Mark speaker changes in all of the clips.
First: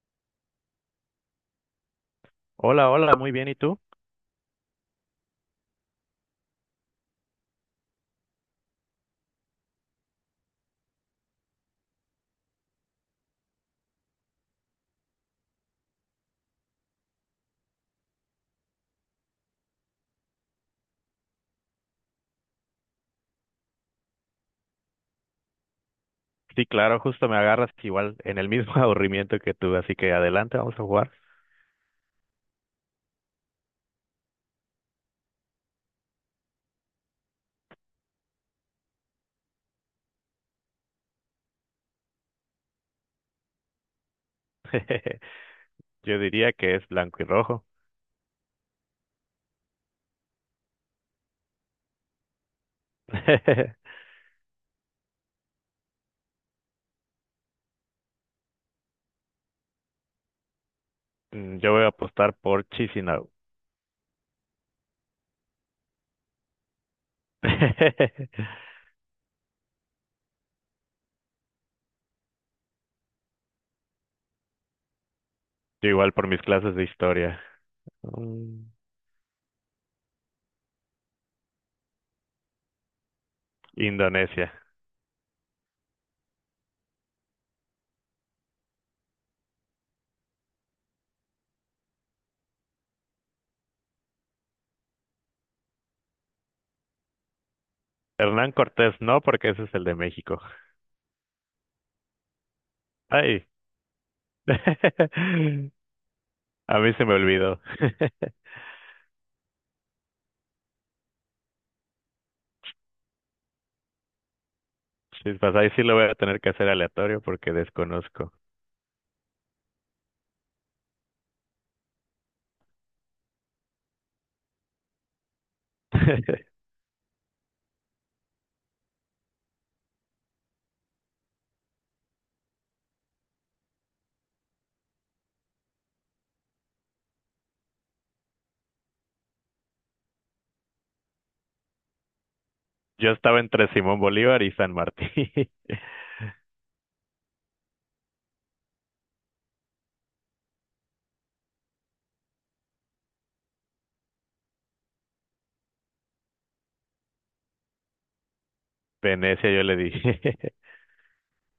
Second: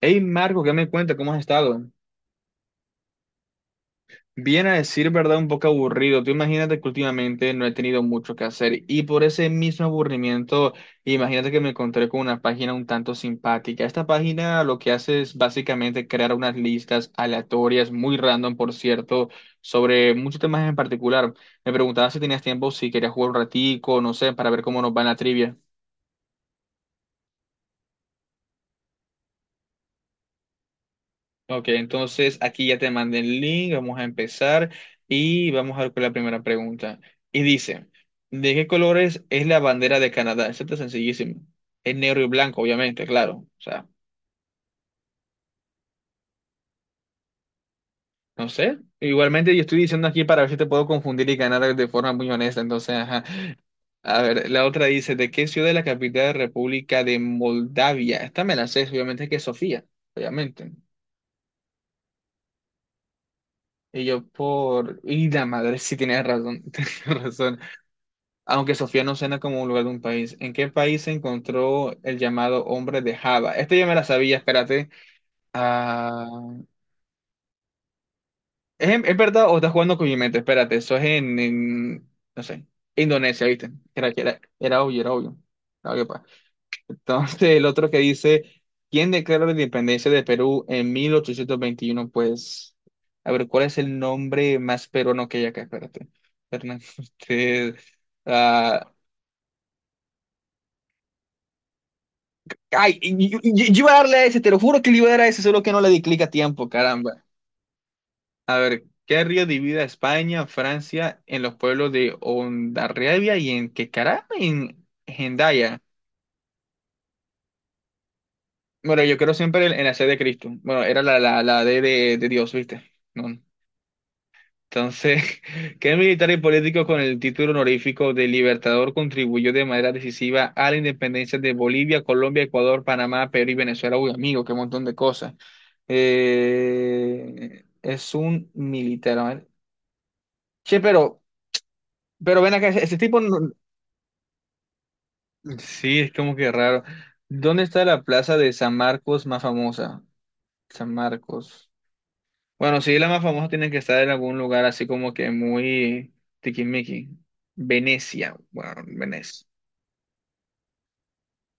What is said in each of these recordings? Speaker 1: Hey Marco, ¿qué me cuenta? ¿Cómo has estado?
Speaker 2: Hola, hola, muy bien, ¿y tú?
Speaker 1: Bien a decir verdad, un poco aburrido. Tú imagínate que últimamente no he tenido mucho que hacer y por ese mismo aburrimiento, imagínate que me encontré con una página un tanto simpática. Esta página lo que hace es básicamente crear unas listas aleatorias, muy random, por cierto, sobre muchos temas en particular. Me preguntaba si tenías tiempo, si querías jugar un ratico, no sé, para ver cómo nos va en la trivia.
Speaker 2: Sí, claro, justo me agarras igual en el mismo aburrimiento que tú, así que adelante, vamos a jugar.
Speaker 1: Ok, entonces aquí ya te mandé el link, vamos a empezar y vamos a ver con la primera pregunta. Y dice, ¿de qué colores es la bandera de Canadá? Esto está sencillísimo. Es negro y blanco, obviamente, claro. O sea,
Speaker 2: Yo diría que es blanco y rojo.
Speaker 1: no sé. Igualmente yo estoy diciendo aquí para ver si te puedo confundir y ganar de forma muy honesta. Entonces, ajá. A ver, la otra dice, ¿de qué ciudad es la capital de República de Moldavia? Esta me la sé, obviamente que es Sofía, obviamente.
Speaker 2: Yo voy a apostar por Chisinau.
Speaker 1: Y yo por... Y la madre, sí tienes razón, tienes razón. Aunque Sofía no suena como un lugar de un país. ¿En qué país se encontró el llamado hombre de Java? Este ya me la sabía, espérate.
Speaker 2: Yo igual
Speaker 1: Ah,
Speaker 2: por mis clases de historia. Mm,
Speaker 1: ¿es, es verdad o estás jugando con mi mente? Espérate, eso es en, no sé, Indonesia, ¿viste?
Speaker 2: Indonesia.
Speaker 1: Era obvio, era obvio. Era obvio, pa. Entonces, el otro que dice, ¿quién declaró la independencia de Perú en 1821? Pues, a ver, ¿cuál es el nombre más peruano que hay acá? Espérate. Hernán Cortés.
Speaker 2: Hernán
Speaker 1: Ah,
Speaker 2: Cortés no, porque ese es el de México.
Speaker 1: ay,
Speaker 2: Ay,
Speaker 1: yo iba a darle a ese, te lo juro que le iba a dar a ese, solo
Speaker 2: a
Speaker 1: que no le di clic a tiempo,
Speaker 2: mí se me
Speaker 1: caramba.
Speaker 2: olvidó.
Speaker 1: A ver, ¿qué río divide a España, Francia, en los pueblos de Hondarribia y en qué caramba? En
Speaker 2: Chispas, ahí
Speaker 1: Hendaya.
Speaker 2: sí lo voy a tener que hacer aleatorio porque desconozco.
Speaker 1: Bueno, yo creo siempre en, la sed de Cristo. Bueno, era la D de Dios, ¿viste? No. Entonces, ¿qué militar y político con el título honorífico de Libertador contribuyó de manera decisiva a la independencia de Bolivia, Colombia, Ecuador, Panamá, Perú y Venezuela? Uy, amigo, qué montón de cosas. Es un militar. A ver. Che, pero, ven acá, ese
Speaker 2: Yo
Speaker 1: tipo
Speaker 2: estaba
Speaker 1: no-.
Speaker 2: entre Simón Bolívar y San Martín.
Speaker 1: Sí, es como que raro. ¿Dónde está la plaza de San Marcos más famosa? San Marcos. Bueno, sí, la más famosa tiene que estar en algún lugar así como que muy tiquismiqui. Venecia, bueno, Venecia.
Speaker 2: Venecia, yo le dije.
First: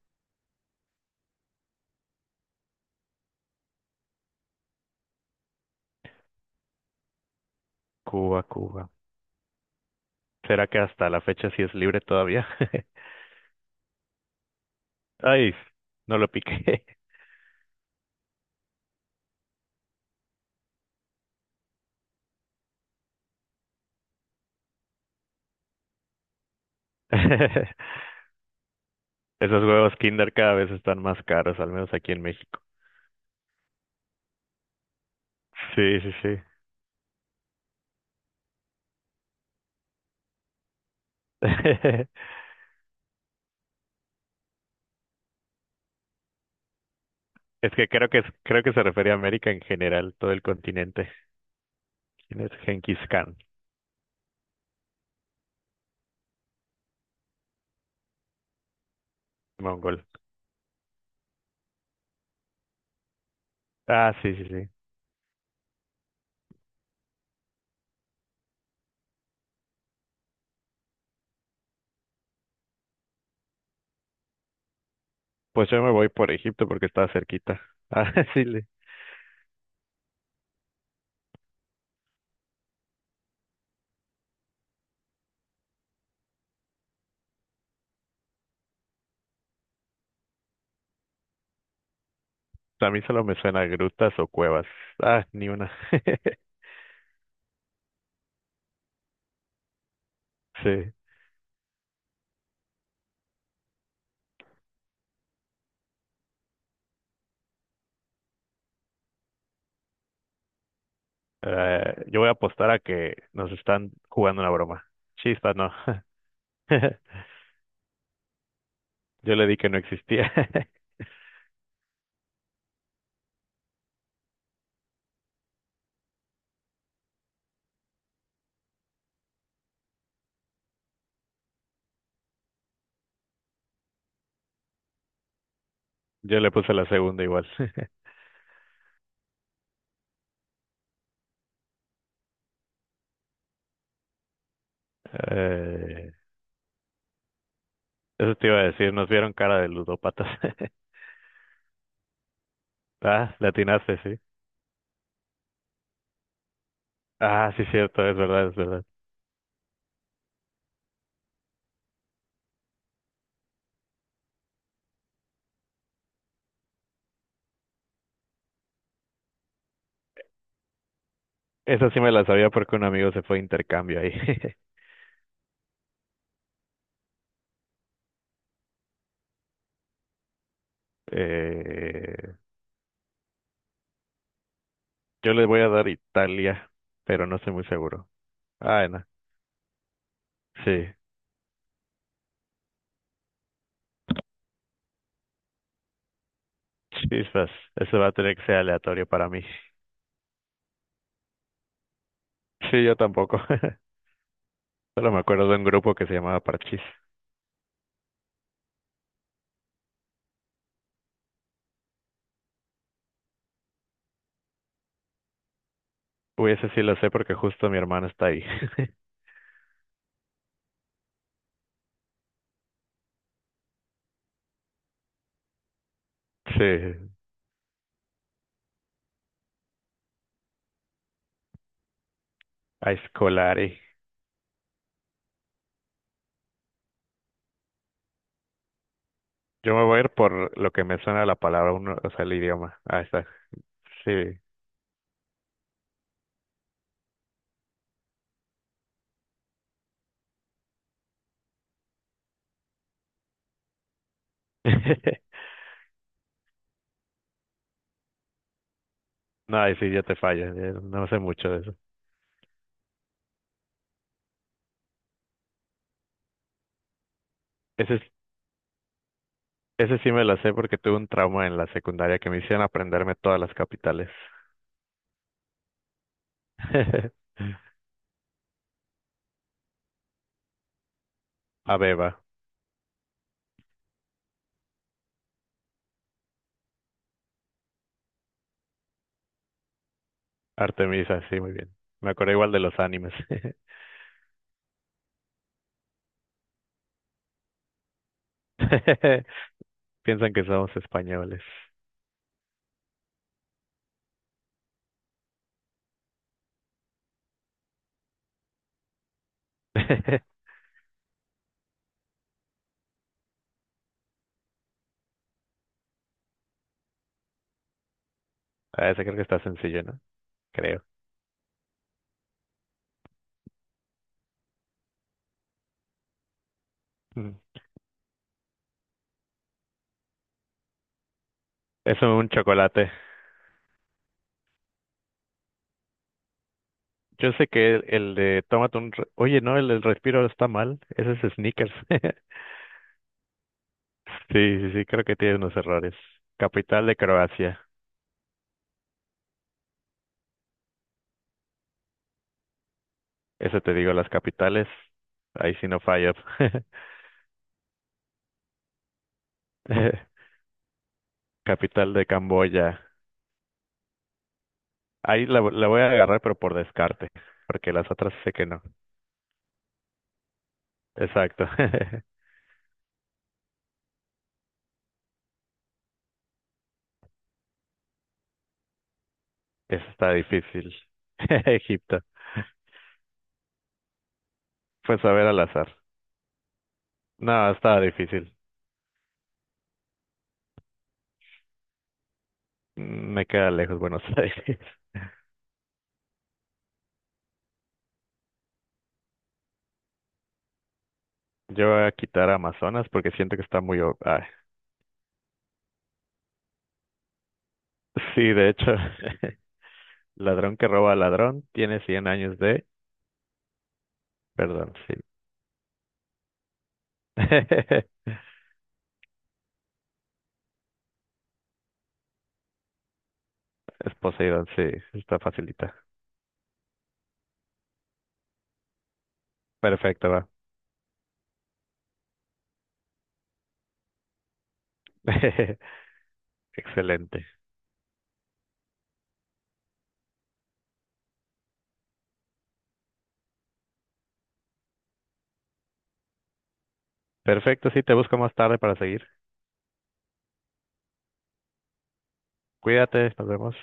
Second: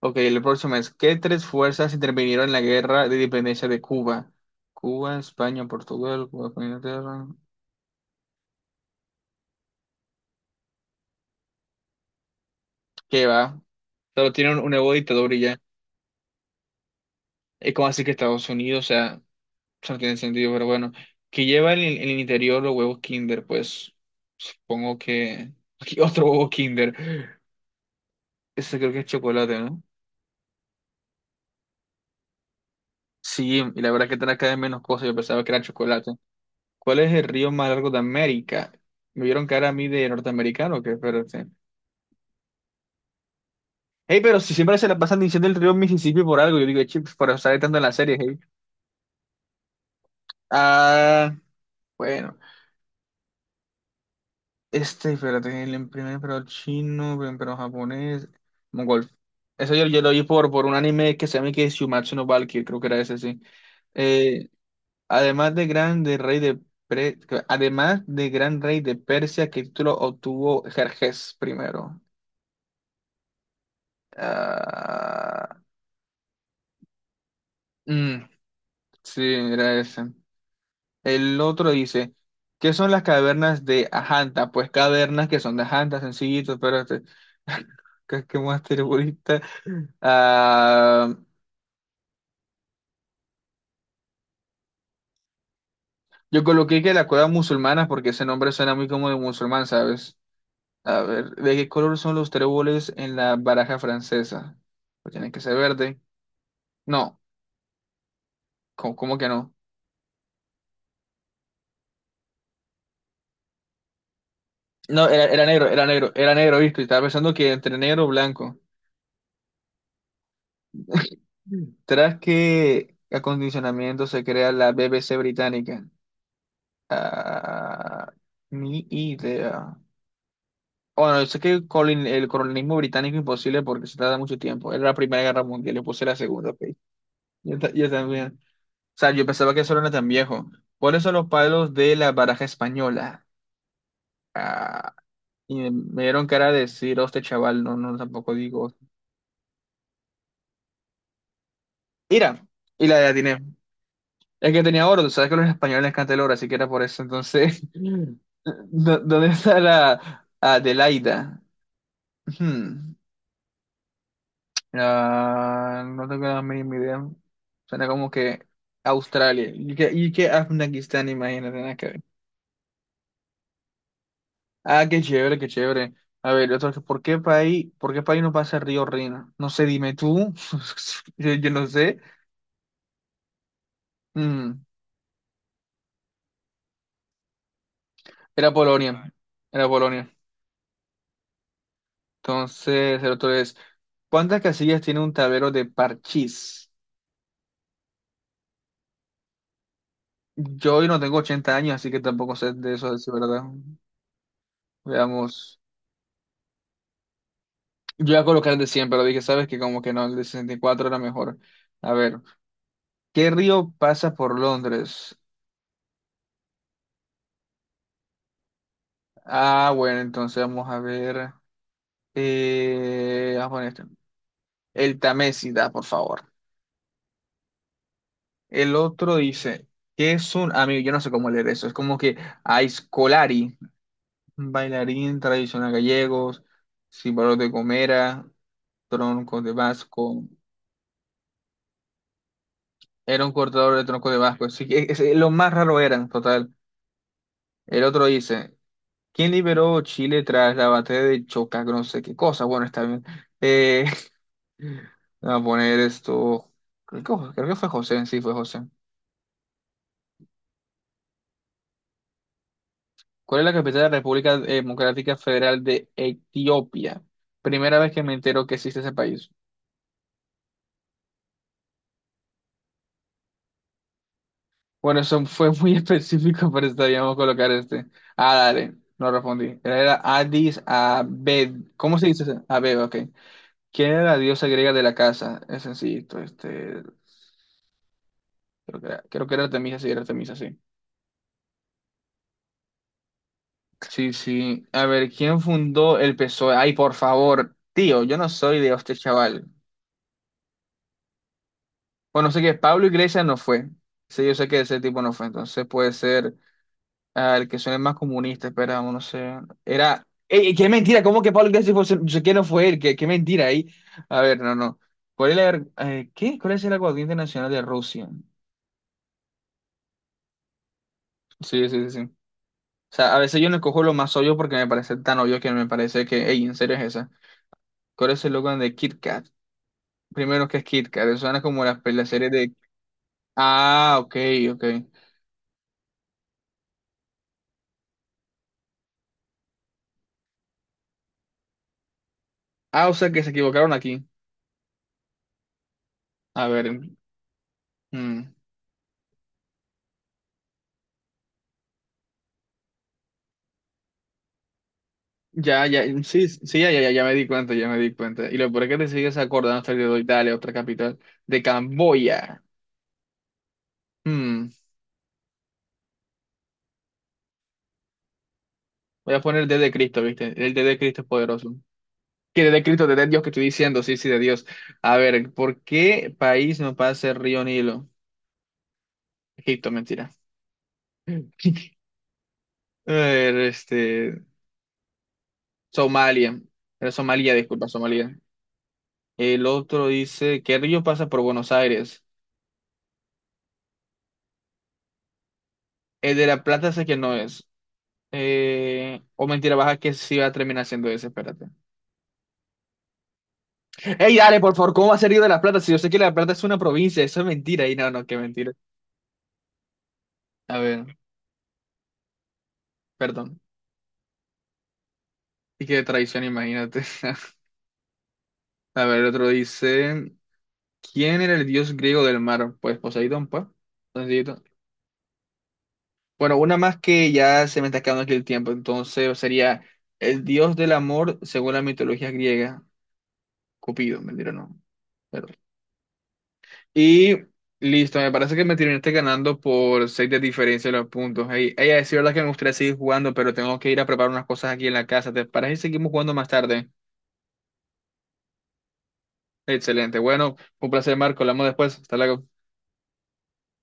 Speaker 1: Ok, el próximo es, ¿qué tres fuerzas intervinieron en la guerra de independencia de Cuba? Cuba, España, Portugal. Cuba, España, Inglaterra.
Speaker 2: Cuba, Cuba. ¿Será que hasta la fecha sí es libre todavía?
Speaker 1: ¿Qué va? Solo tienen un nuevo dictador y
Speaker 2: Ay,
Speaker 1: ya.
Speaker 2: no lo piqué.
Speaker 1: Es como así que Estados Unidos, o sea, eso no tiene sentido, pero bueno. Que lleva en el interior los huevos Kinder, pues supongo que... Aquí otro huevo Kinder. Ese creo que es chocolate,
Speaker 2: Esos
Speaker 1: ¿no?
Speaker 2: huevos Kinder cada vez están más caros, al menos aquí en México.
Speaker 1: Sí, y la verdad que trae cada vez menos cosas, yo pensaba que era
Speaker 2: Sí,
Speaker 1: chocolate.
Speaker 2: sí, sí.
Speaker 1: ¿Cuál es el río más largo de América? Me vieron cara a mí de norteamericano, que espérate. Hey, pero si siempre se la pasan diciendo el río Mississippi por algo, yo digo, chips, por estar
Speaker 2: Es
Speaker 1: tanto en
Speaker 2: que
Speaker 1: la
Speaker 2: creo
Speaker 1: serie,
Speaker 2: que
Speaker 1: hey.
Speaker 2: creo que se refería a América en general, todo el continente.
Speaker 1: Ah, bueno,
Speaker 2: ¿Quién es Genghis Khan?
Speaker 1: este, espérate, el primer emperador chino, primer emperador japonés, mongol. Eso yo,
Speaker 2: Mongol.
Speaker 1: yo lo oí por, un anime que se llama que es Shumatsu no Valkyrie, creo que era ese, sí.
Speaker 2: Ah, sí, sí,
Speaker 1: Eh,
Speaker 2: sí.
Speaker 1: Además de gran de rey de Pre- además de gran rey de Persia, ¿qué título obtuvo Jerjes primero? Ah,
Speaker 2: Pues yo me voy por Egipto porque está cerquita. Ah,
Speaker 1: mm,
Speaker 2: sí, le-
Speaker 1: sí, era ese. El otro dice, ¿qué son las cavernas de Ajanta? Pues cavernas que son de Ajanta, sencillito, pero este, ¿qué, más terrorista? Ah,
Speaker 2: A mí solo me suena a grutas o cuevas. Ah, ni una.
Speaker 1: yo coloqué que la cueva musulmana porque ese nombre suena muy como de musulmán, ¿sabes?
Speaker 2: Sí.
Speaker 1: A ver, ¿de qué color son los tréboles en la baraja francesa? Pues tienen que ser verde. No, ¿cómo que no?
Speaker 2: Yo voy a apostar a que nos están jugando una broma.
Speaker 1: No, era
Speaker 2: Chispa,
Speaker 1: negro,
Speaker 2: no.
Speaker 1: era negro, era negro, ¿viste? Y estaba pensando que entre negro o blanco.
Speaker 2: Yo le di que no existía.
Speaker 1: Mm. Tras que acondicionamiento se crea la BBC británica. Ah, ni idea. Bueno, yo sé que el colonialismo británico imposible porque se tarda mucho tiempo. Era la Primera Guerra Mundial, yo puse la
Speaker 2: Yo
Speaker 1: Segunda,
Speaker 2: le
Speaker 1: ok.
Speaker 2: puse la segunda igual.
Speaker 1: Yo también. O sea, yo pensaba que eso no era tan viejo. ¿Cuáles son los palos de la baraja española? Ah, y me
Speaker 2: Eh,
Speaker 1: dieron cara de decir, este chaval, no, no, tampoco
Speaker 2: eso te iba a
Speaker 1: digo.
Speaker 2: decir, nos vieron cara de ludópatas.
Speaker 1: Mira, y la
Speaker 2: Ah,
Speaker 1: atiné.
Speaker 2: le atinaste, sí.
Speaker 1: Es que tenía oro, tú sabes que a los españoles les encanta el oro, así que era por eso.
Speaker 2: Ah,
Speaker 1: Entonces,
Speaker 2: sí, cierto, es verdad, es verdad.
Speaker 1: ¿dónde está la Adelaida? Hmm, ah, no tengo la mínima idea. Suena como que Australia. y que, Afganistán,
Speaker 2: Esa sí
Speaker 1: imagínate.
Speaker 2: me la sabía porque un amigo se fue a intercambio ahí.
Speaker 1: Ah, qué chévere, qué chévere. A ver, otro, que, ¿por qué país no pasa el río Rina? No sé, dime tú. Yo no sé.
Speaker 2: Eh,
Speaker 1: Mm,
Speaker 2: yo le voy a dar Italia, pero no estoy muy seguro.
Speaker 1: Era
Speaker 2: Ah, no.
Speaker 1: Polonia. Era Polonia.
Speaker 2: Sí.
Speaker 1: Entonces, el otro es, ¿cuántas casillas tiene un tablero de parchís?
Speaker 2: Chispas, eso va a tener que ser aleatorio para mí.
Speaker 1: Yo hoy no tengo 80 años, así que tampoco sé de
Speaker 2: Sí,
Speaker 1: eso,
Speaker 2: yo
Speaker 1: es
Speaker 2: tampoco.
Speaker 1: verdad.
Speaker 2: Solo me acuerdo de
Speaker 1: Veamos.
Speaker 2: un grupo que se llamaba Parchís.
Speaker 1: Yo voy a colocar el de 100, pero dije, ¿sabes que como que no, el de 64 era mejor. A ver, ¿qué río pasa por Londres?
Speaker 2: Uy, ese sí lo sé porque justo mi hermana está ahí.
Speaker 1: Ah, bueno, entonces vamos a ver. Vamos a poner este. El Tamésida, por favor.
Speaker 2: Sí,
Speaker 1: El otro dice, ¿qué es un amigo? Yo no sé cómo leer eso. Es como que
Speaker 2: a
Speaker 1: Aiscolari,
Speaker 2: Scolari.
Speaker 1: bailarín tradicional gallegos, símbolo de Gomera, troncos de
Speaker 2: Yo me voy a ir
Speaker 1: Vasco.
Speaker 2: por lo que me suena la palabra, uno, o sea, el idioma. Ahí
Speaker 1: Era
Speaker 2: está.
Speaker 1: un cortador de troncos
Speaker 2: Sí.
Speaker 1: de Vasco. Sí que lo más raro eran, total. El otro dice, ¿quién liberó Chile tras la batalla de Chocac? No sé qué cosa. Bueno, está bien. Eh, Vamos a poner esto. Creo que fue José, sí, fue José.
Speaker 2: No, ahí sí, ya te falla. Ya no sé mucho de eso.
Speaker 1: ¿Cuál es la capital de la República Democrática Federal de Etiopía? Primera vez
Speaker 2: Ese,
Speaker 1: que
Speaker 2: es-
Speaker 1: me entero que existe ese país.
Speaker 2: Ese sí me lo sé porque tuve un trauma en la secundaria que me hicieron aprenderme todas las capitales.
Speaker 1: Bueno, eso fue muy específico, pero estaríamos colocar este. Ah, dale, no respondí. Era Addis Abed. ¿Cómo se
Speaker 2: Abeba,
Speaker 1: dice? ¿Ese? Abeba, ok. ¿Quién era la diosa griega de la casa? Es sencillito, este. Creo que era Artemisa, sí, era Artemisa, sí.
Speaker 2: Artemisa, sí, muy bien. Me acuerdo igual de los animes.
Speaker 1: Sí, sí. A ver, ¿quién fundó el PSOE? Ay, por favor, tío, yo no soy de este chaval.
Speaker 2: Piensan que somos españoles.
Speaker 1: Bueno, sé que Pablo Iglesias no fue. Sí, yo sé que ese tipo no fue. Entonces puede ser el que suene más comunista. Esperamos, no sé. Era. ¡Ey, qué mentira! ¿Cómo que Pablo Iglesias fue? Yo sé que no fue él. qué, mentira ahí? A ver, no, no. ¿Cuál es la, ver- ¿qué? ¿Cuál es el aguardiente nacional de Rusia?
Speaker 2: A ese creo que está sencillo, ¿no? Creo.
Speaker 1: Sí, sí, sí, sí. O sea, a veces yo no cojo lo más obvio porque me parece tan obvio que me parece que, ey, ¿en serio es esa?
Speaker 2: Mm.
Speaker 1: ¿Cuál es el logo de Kit Kat? Primero, que es Kit Kat? Eso suena como las,
Speaker 2: Es
Speaker 1: la
Speaker 2: un
Speaker 1: serie de...
Speaker 2: chocolate.
Speaker 1: Ah, ok, ok.
Speaker 2: Yo sé que el de tómate un... re- Oye, no, el del respiro está mal. Ese es Snickers.
Speaker 1: Ah, o sea que se equivocaron aquí.
Speaker 2: Sí, sí, sí, creo que tiene unos errores.
Speaker 1: A
Speaker 2: Capital
Speaker 1: ver.
Speaker 2: de Croacia.
Speaker 1: Mm.
Speaker 2: Eso te digo, las capitales. Ahí
Speaker 1: Ya,
Speaker 2: sí no
Speaker 1: ya,
Speaker 2: fallas.
Speaker 1: sí, sí, ya, ya, ya me di cuenta, ya me di cuenta. Y lo peor es que te sigues acordando hasta el día de hoy, dale, otra capital, de
Speaker 2: Capital de
Speaker 1: Camboya.
Speaker 2: Camboya.
Speaker 1: Mm.
Speaker 2: Ahí la voy a agarrar, pero por descarte, porque las otras sé que no.
Speaker 1: Voy a poner el D de Cristo, ¿viste? El D de Cristo es
Speaker 2: Exacto.
Speaker 1: poderoso. Que D de Cristo, D de Dios que estoy diciendo, sí, sí, de Dios. A ver, ¿por qué país no pasa el río Nilo? Egipto,
Speaker 2: Eso
Speaker 1: mentira.
Speaker 2: está difícil. Egipto.
Speaker 1: A ver, este,
Speaker 2: Pues a ver al azar.
Speaker 1: Somalia. Era Somalia,
Speaker 2: No,
Speaker 1: disculpa,
Speaker 2: estaba
Speaker 1: Somalia.
Speaker 2: difícil.
Speaker 1: El otro dice, ¿qué río pasa por Buenos Aires?
Speaker 2: Me queda lejos Buenos Aires.
Speaker 1: El de La Plata sé que no es. O mentira, baja que sí va a terminar siendo ese, espérate.
Speaker 2: Yo voy a quitar Amazonas porque siento que está muy... o-
Speaker 1: Ey,
Speaker 2: ah.
Speaker 1: dale, por favor, ¿cómo va a ser Río de la Plata? Si yo sé que La Plata es una provincia, eso es mentira. Y no, no, qué
Speaker 2: Sí, de
Speaker 1: mentira.
Speaker 2: hecho, ladrón
Speaker 1: A
Speaker 2: que roba
Speaker 1: ver,
Speaker 2: a ladrón tiene 100 años de...
Speaker 1: perdón.
Speaker 2: Perdón, sí.
Speaker 1: Y qué traición, imagínate. A ver, otro dice, ¿quién era el dios griego del mar? Pues Poseidón, pues.
Speaker 2: Es
Speaker 1: Sencillito.
Speaker 2: Poseidón, sí, está facilita.
Speaker 1: Bueno, una más que ya se me está acabando aquí el tiempo, entonces sería
Speaker 2: Perfecto,
Speaker 1: el
Speaker 2: va.
Speaker 1: dios del amor según la mitología griega, Cupido, mentira, no. Perdón. Y
Speaker 2: Excelente.
Speaker 1: listo, me parece que me terminaste ganando por 6 de diferencia de los puntos. Ey, ey, es verdad que me gustaría seguir jugando, pero tengo que ir a preparar unas cosas aquí en la casa. ¿Te parece si seguimos jugando más tarde?
Speaker 2: Perfecto, sí, te busco más tarde para seguir.
Speaker 1: Excelente. Bueno, un placer, Marco. Hablamos después. Hasta luego.
Speaker 2: Cuídate, nos vemos.